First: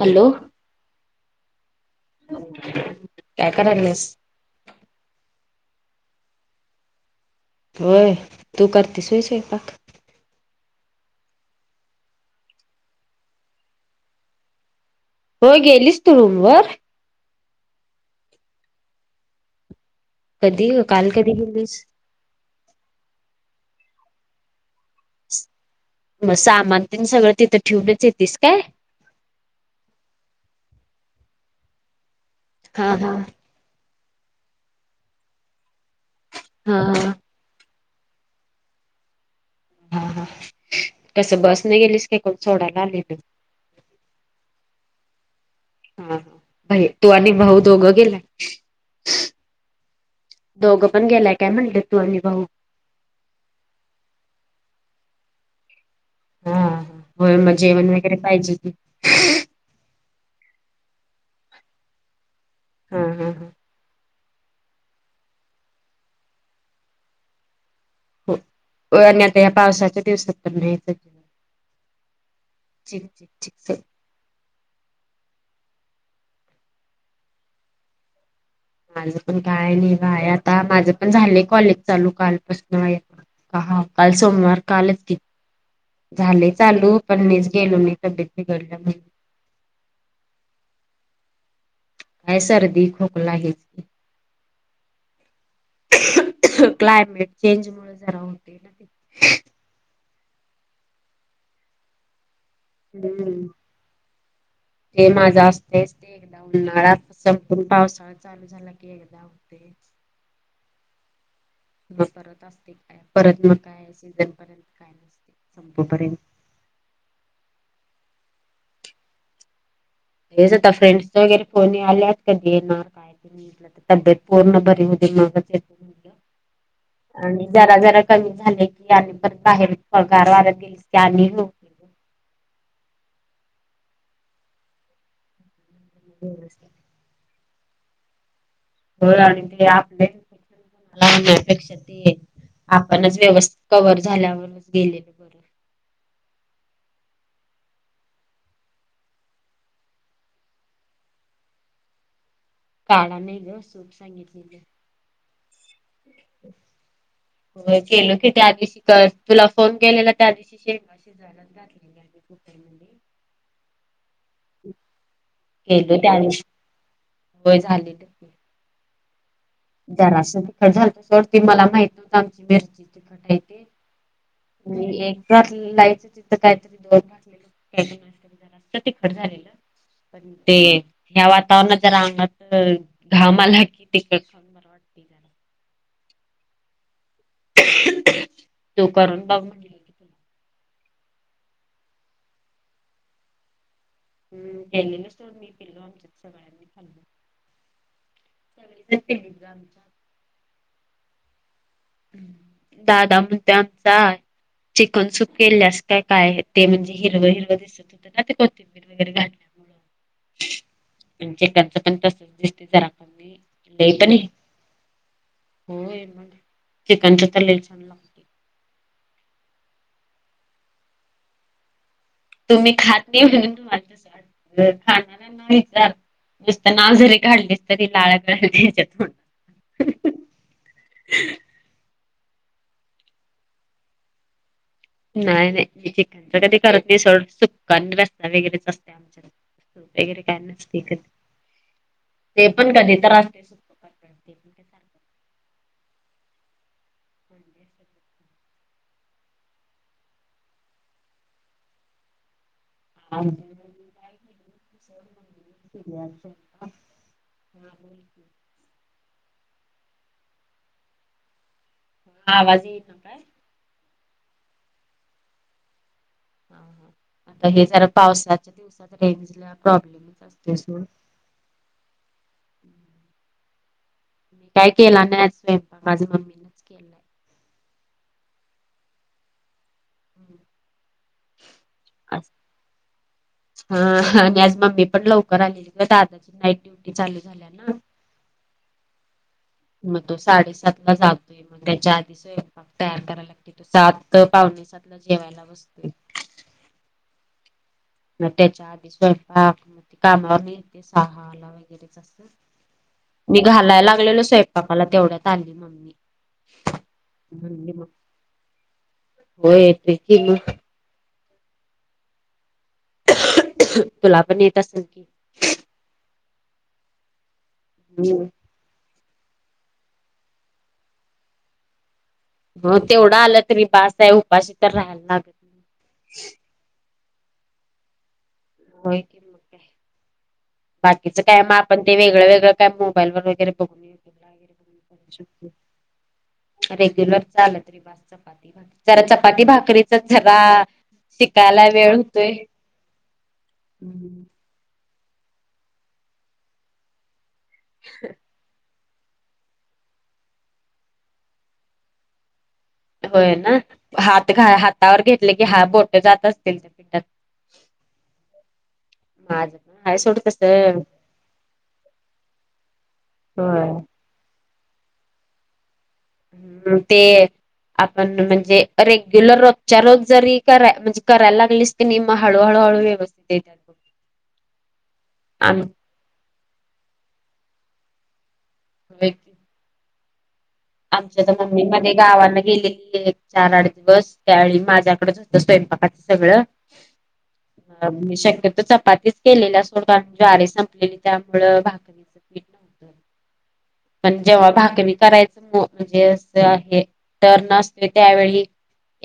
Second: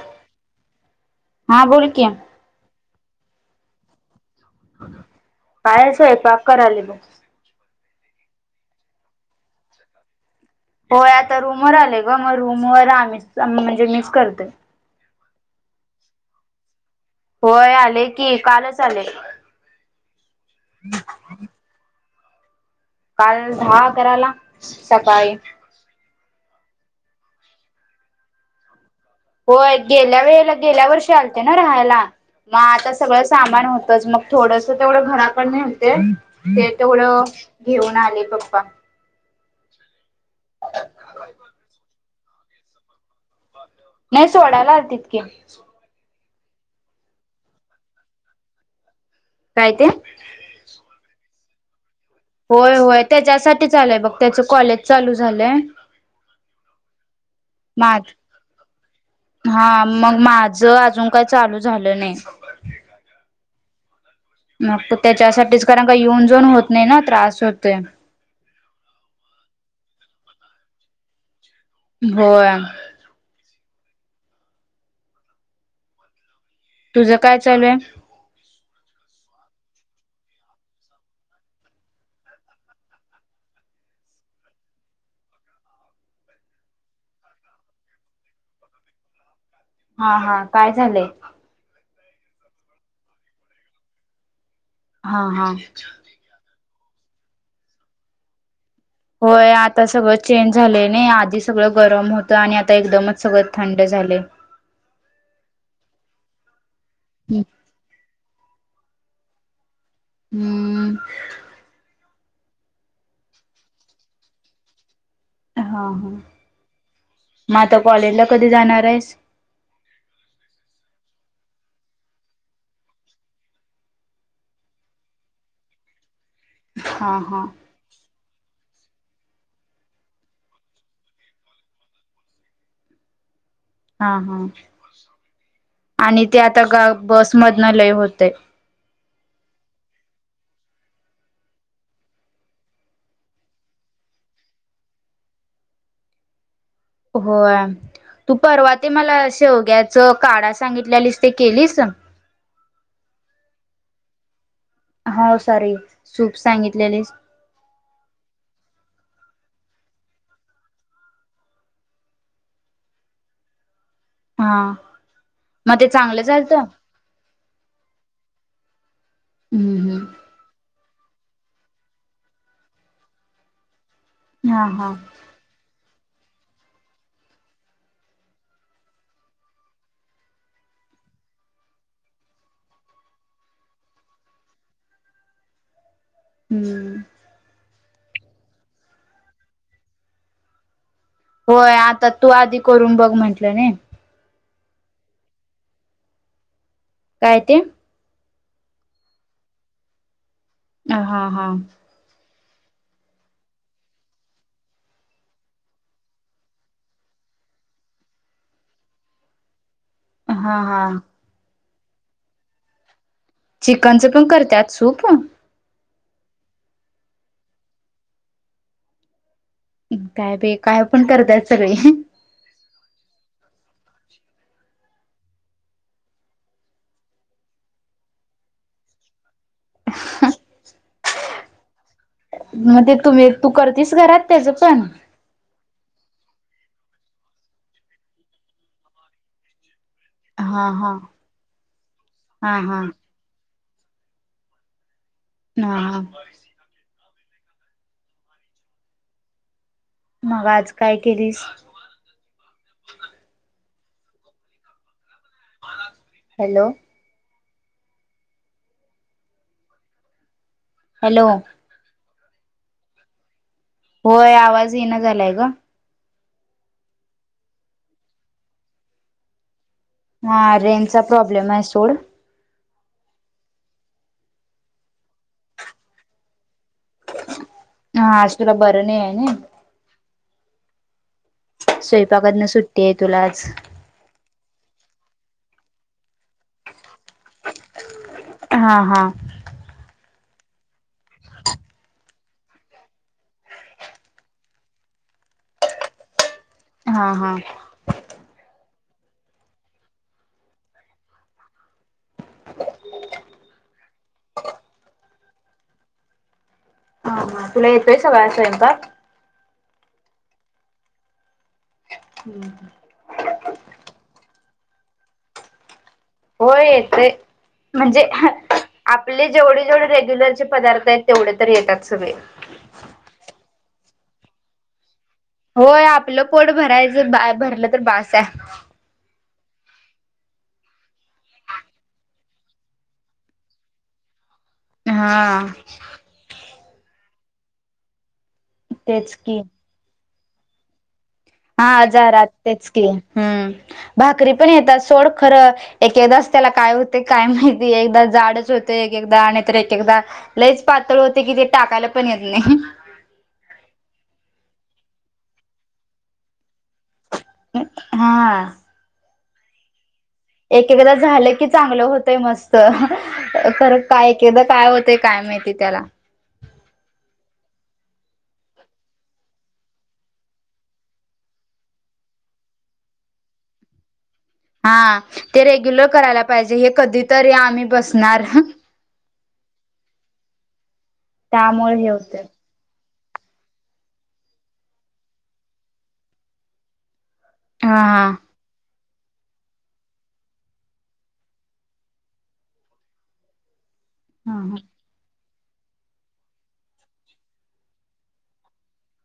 Hello हा बोल कि काय कारायल्यास? काय स्वयपाक करालोय बघ. होय तू करतेस व्हय स्वयपाक? होय आता रूमवर आलेय ग मग रूमवर आम्हीच आम्ही सगळीजनीच करतोय. हो गेलीस तू रूमवर? होय आलोय की कालच आलोय. कधी काल कधी गेलीस? काल दहा आकराला सकाळी. तुझं सामान तेन सगळं तिथं ठेवूनच येतीस काय? होय गेल्या वेळेला गेल्या वर्षी आलते ना राहायला मग आता हा हा सगळं सामान होत च मग थोडस तेवढं घराकड न्हेलते ते हा हा तेवढं घेऊन आले पप्पा हा हा कसं बसन गेलीस काय कोण सोडायला आलेते नाही सोडायला आलतीत की मग भाई तू आणि भाऊ दोघं गेलाय काय ते दोघं पण गेलाय काय म्हटलं होय होय त्याच्यासाठी चाललंय बघ त्याच कॉलेज चालू झालंय. हा हो मग जेवण मात वगैरे पाहिजे त हा मग माझ अजून काही चालू झालं नाही. हम्म हम्म हम् मग त्याच्यासाठीच कारण का येऊन जाऊन होत नाही ना त्रास होत. हो अन्यथ या पावसाच्या दिवसात पण नाहीच. होय ठीक ठीक तुझं काय चालूय? माझं पण काय नाही बाय आता माझं पण झालंय कॉलेज चालू कालपासन. हा काल सोमवार कालच त झाले चालू पण मच गेलो मी तब्येत बिघडल्या म्ह हा हा काय झालंय? काय सर्दी खोकला हेच. हा हा क्लायमेट चेंज मुळे जरा होते होय आता सगळं चेंज झाले नाही आधी सगळं गरम होत आणि आता एकदमच हम्म सगळं थंड झाले. उन्हाळा संपून पावसाळा चालू झाला की एकदा होते. हम त अस परत मग काय सीजन पर्यंत काय. हा हा संपूपर्यंत मग आता कॉलेजला कधी जाणार आहेस. तेच आता फ्रेंड्स वगैरे फोन आल्यात कधी येणार काय. तब्येत पूर्ण बरी हो मग हा हा आणि जरा जरा कमी झाले की आणि पण बाहेर पगार वाढत गेलेस की आणि [inaudible] हा हा आणि ते आता ग बसमधन लय होते. हो आणि ते आपले? लहान होण्यापेक्षा आपणच व्यवस्थित कव्ह झाल्यावरच गेलेल बर [inaudible] होय तू परवा ते मला शेवग्याच काढा सांगितलेलीस ते केलीस. काढा नाही ग सूप सांगितलेलं. हो सॉरी सूप सांगितलेलीस हो गेलो की त्या आधी [unintelligible] तुला फोन केलेला त्या दिवशी शेजण घातले कुठ म्हण. हा मग ते केलो त्या चांगलं दिवशी झालत? होय हम्म जरा हम्म असं तिखट झालंत सोडती मला माहिती होतं आमची मिरची तिखट ते हा म हा एक घातलं लाईट तिथ काही तरी तिखट झालेलं. पण ते ह्या वातावरणात जर अंगातलं तर घाम आला कि ते [unintelligible] [inaudible] हम्म तू करून बघ होय आता तू आधी करून बघ म्हंटलंणे. हम् केलेलंच तरो मी केेलो आमच्या सगळ्यांनी खाल काय ते [inaudible] अ हा हा दादा म्हणते आमचा चिकन सूप केल्यास काय काय आहे ते म्हणजे हिरवं हिरवं दिसत होते ना ते कोथिंबीर वगैरे घ [unintelligible] हा हा पण तसच दिसते जरा. कमी चिकनचं पण करतात सूप? हो म चिकनच तर लय छान लागत काय बे काय पण करतय सगळे. तुम्ही खात नाही म्हणून तुम्हाला त वा खाणाऱ्यांना विचार नुसतं नाव जरी काढलीस तरी लाला [unintelligible] [inaudible] मग ते तुम्ही तू करतेस घरात त्याच. पण नाहीय नाही चिकनच कधी करत सूप [unintelligible] वगैरेच असते आमच्या वगैरे काही हा नसते हा ते हा पण हा कधी तर असते ते पण का सारखं. हा ह कोंडे असतात बघ. मग आज काय केलीस? [inaudible] सोड हॅलो [inaudible] हॅलो ह आवाजी येत ना काय? होय आवाज येणं झालाय ग. ह हा आता हे जरा पावसाच्या दिवसात रेंजला प्रॉब्लेमच हा असतोय सोड. रेंजचा प्रॉब्लेम आहे सोड. मी काय केला नाही स्वयंपाक माझ्या मम्मीनेच केलंय. हा आज तुला बरं आहे ना. स्वयंपाकात न सुट्टी आहे तुला आज. हा आणि आज मम्मी पण लवकर आलेली क दादाची नाईट ड्युटी चालू झाल्या ना. हा हा तो साडेसात ला जातोय. मग त्याच्या आधी स्वयंपाक तयार करायला लागते तो सात पावणेसातला जेवायला बसतोय. हा हा मग त्याच्या आधी स्वयंपाक कामावर येते सहाला वगैरे जा अस. मी घालायला लागलेलो स्वयंपाकाला तेवढ्यात आली मम्मी. हा हा तुला म्हणली मग येतोय सगळ स्वयंपाक? हे की मग? हम् तसल की. हो येत म्हणजे हम्म आपले जेवढे जेवढे रेग्युलरचे पदार्थ आहेत तेवढे तर येतात सगळे. मग तेवढं आलं तरी बास आहे उपाशी तर राहाला ना. होय आपलं पोट भरायचं बा भरलं तर बास आहे. होय की काय बाकीचं कायम आपण ते वेगळं वेगळं कायम मोबाईल वर वगैरे बघून. बघून करू हा शकतो रेग्युलर चालत र बस चपीती जरा तेच की चपाती भाकरीच जरा. हा शिकायला वेळ हजार आ होतोय तेचकी ह भाकरी पण येतात सोड खरं एकेदच त्याला काय होते काय माहिती एकदा जाडच होत एक एकदा आणि तर एक एकदा लईच पातळ होते कि ते टाकायला पण येत नाही. होय ना हात घा हातावर घेतले की हा बोट जात असतील त्यांच्या पिंडात हा माझ एक एकदा झालं की चांगलं होतय मस्त होय तर काय एक एकदा काय होते काय माहिती त्याला हम्म ते आपण म्हणजे रेग्युलर रोजच्या रोज जरी क करायला लागलीस त नि हळूहळू हळू व्यवस्थित हा ते आम्ही रेग्युलर करायला पाहिजे हे कधी तरी आम्ही बसणार. हो आमच्या तर मम्मी त्यामुळे हे तर होते गावाला गेले एक चार आठ दिवस त्यावेळी माझ्याकडेच होतं स्वयंपाकाच हा सगळं शक्यतो चपाती केलेल्या सोडग ज्वारी संपलेली त्यामुळे भाकरीच पीठ नव्हतं. पण जेव्हा हा भाकरी करायच म्हणजे अस हे टर्न असते त्यावेळी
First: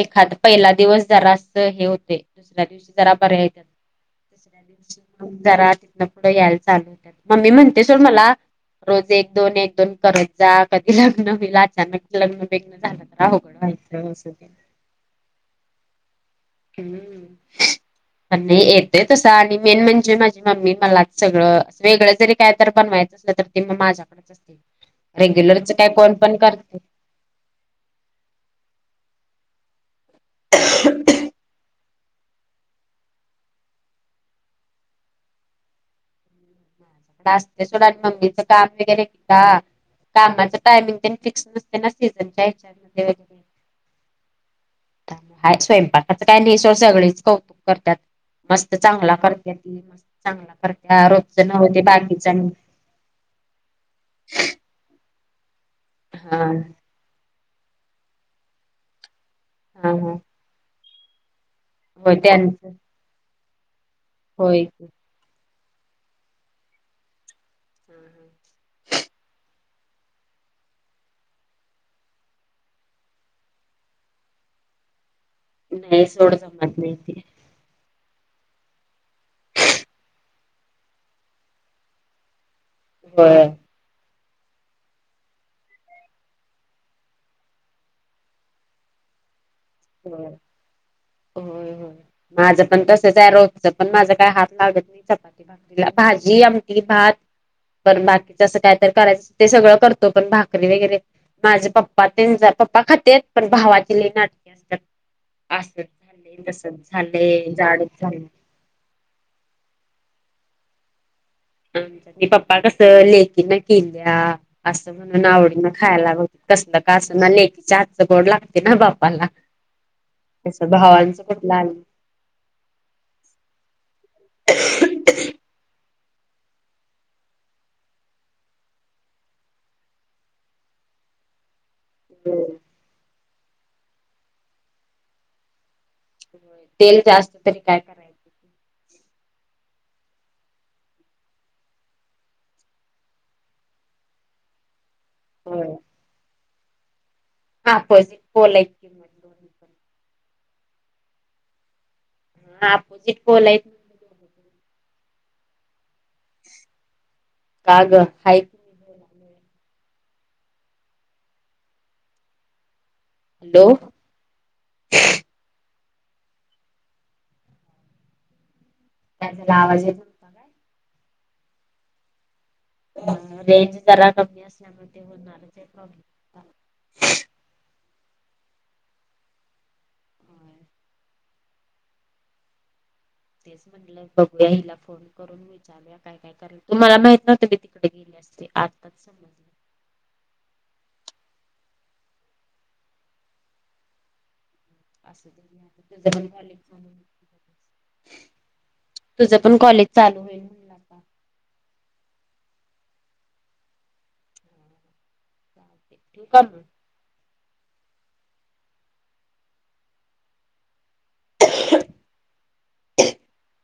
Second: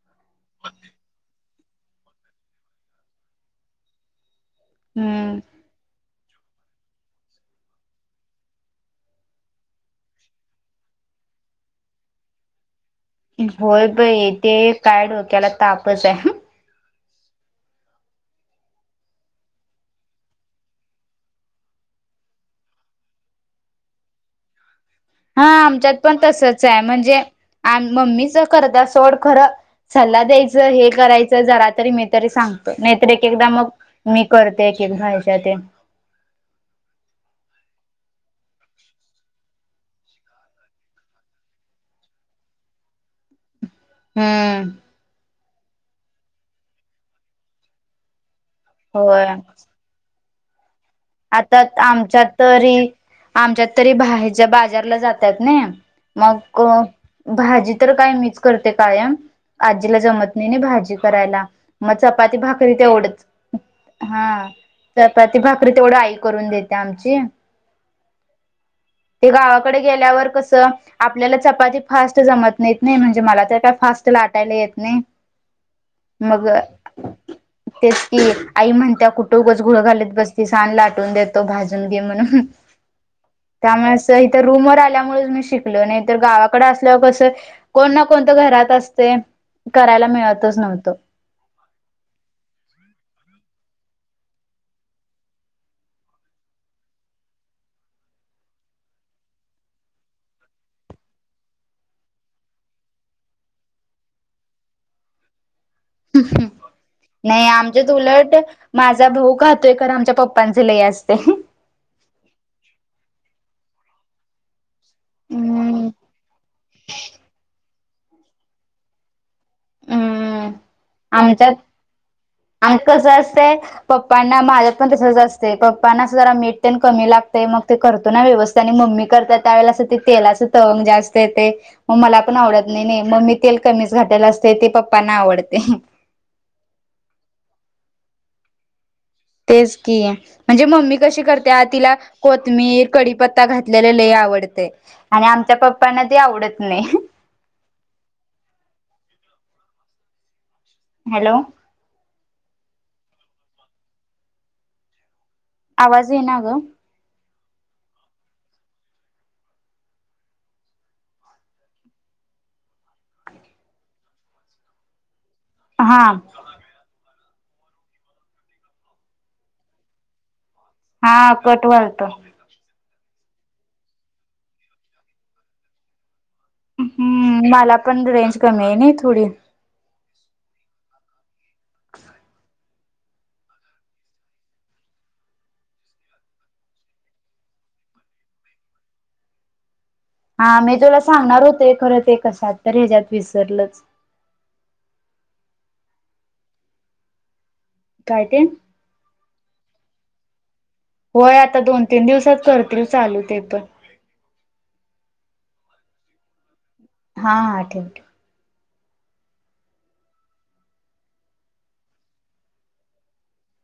एखाद पहिला दिवस जरा अस हे होते दुसऱ्या दिवशी जरा बर्या य [inaudible] दसऱ्या हम्म दिवशी घरात [inaudible] तो यायलाता मम्मी म्हणते सोड मला रोज एक दोन एक दोन करत जा कधी लग्न होईल अचानक लग्न बिग्न झालं. तर अवघड होय व्हायचं बाई असं ते एक काय डोक्याला तापच आहे. ह पण नाही येतय तसं आणि मेन म्हणजे माझी मम्मी मला सगळं वेगळं जरी काय तर बनवायच तर ते मग माझ्याकडेच अस हा आमच्यात पण तसच आहे म्हणजे आम मम्मीच करत सोड खरं सल्ला द्यायचं हे करायचं जरा तरी म तरी सांगतो नाहीतर एक एकदा मग मी करते एक एकदा ह्याच्यात ड आणि मम्मीचं काम वगैरे का, कामाच टायमिंग त्यांनी फिक्स नसते ना सीझनच्या हच्यामध्ये वगैरे हम्म ह स्वयंपाकाच काय नाही स सगळेच कौतुक करतात मस्त चांगला होय करते त मस्त चांगला रोजच- [inaudible] आमच्या बाकीच आणि तरी आमच्यात तरी बाहेच्या बाजारला जातात ना हा हा मग भाजी तर काय मीच करते कायम आजीला हा जमत नाही नाही भाजी करायला मग होय चपाती त्यांचं भाकरी तेवढंच हा होय की तर चपाती भाकरी तेवढी आई करून देते आमची हम्म हम्म ते गावाकडे गेल्यावर कस आपल्याला चपाती फास्ट जमत नाहीेत नाही म्हणजे मला तर काय फास्ट फास्ट लाटायला येत नाही नाही सोड मग जमत नाही ते ते कि आई म्हणत्या कुठं उगच घोळ घालत बसती आन लाटून देतो भाजून घे म्हणून होय त्यामुळेच इथं रूम वर आल्यामुळे मी शिकलो नाही तर गावाकडे असल्यावर कस कोण ना कोणतं घरात असतय. [unintelligible] माझं पण तसच आहे रो तिथं माझा काय हात लागत नाही चपाती, भाकरीला, भाजी आमटी भात. पण बाकीच असं काय तर करायचं ते सगळं करतो पण भाकरी वगैरे माझे पप्पा तेन ज पप्पा खातेेत पण भावाची लय नाटकी असत्यात. असंच झालंय [unintelligible] तसच नाही झालंय आमच्या जाडच झालंय उलट माझा भाऊ खाहतोय खर आमच्या पप्पा पप्पांचा लय असतय. आमचे ते पप्पा कसं लेकीन केल्या. असं म्हणून आवडीन हम्म खायला लागत, कसलं का असं ना लेकीच्या आातचं बोड लागते ना बापाला. हम्म तसं भावांचं आमच्यात, कुठलं आलं आणि कस असतय पप्पांना माझ्यातपण तसच असतय पप पप्पांना अस जरा मीठ ते कमी लागतय मग ते करतो ना व्यवस्थित आणि म्मी करत्या त्यावेेळेला अस तेलाच तवंग जास्त येतय. मग मला पण आवडत नाही नई म मी तेल कमीच घातल्याल असते ते पप्पाना आवडतय. तेल जास्त तरी काय तेच की म्हणजे मम्मी कशी करत्या तिला कोथमीर, कडीपत्ता घातलेल लई आवडय आणि आमच्या होय पप्पांना ते आवडत नाही. [unintelligible] हॅलो. हा [unintelligible] आवाज ईनाग. काग हाय. हॅलो. हा. काय तुला आवाज येत हा कट व्हालत. रेंज जरा कमी असल्यामुळ [unintelligible] हम्म मला पण रेंज कमीय नई थोडी. [inaudible] तेच म्हणलंय बघूया हिला फोन करून विचारुया काय काय कराले तुम्हाला माहित नव्हतं मी तिकडे गेल्या. [unintelligible] आ मी तुला सांगणार होते खर ते कशात तर ह्याच्यात विसरलच. [unintelligible] काय ते? तुझं पण कॉलेज चालू होईल. आता होय आता दोन, तीन दिवसात करतील चालू ते पण. [unintelligible] हा, हा ठेव, ठेव. [unintelligible]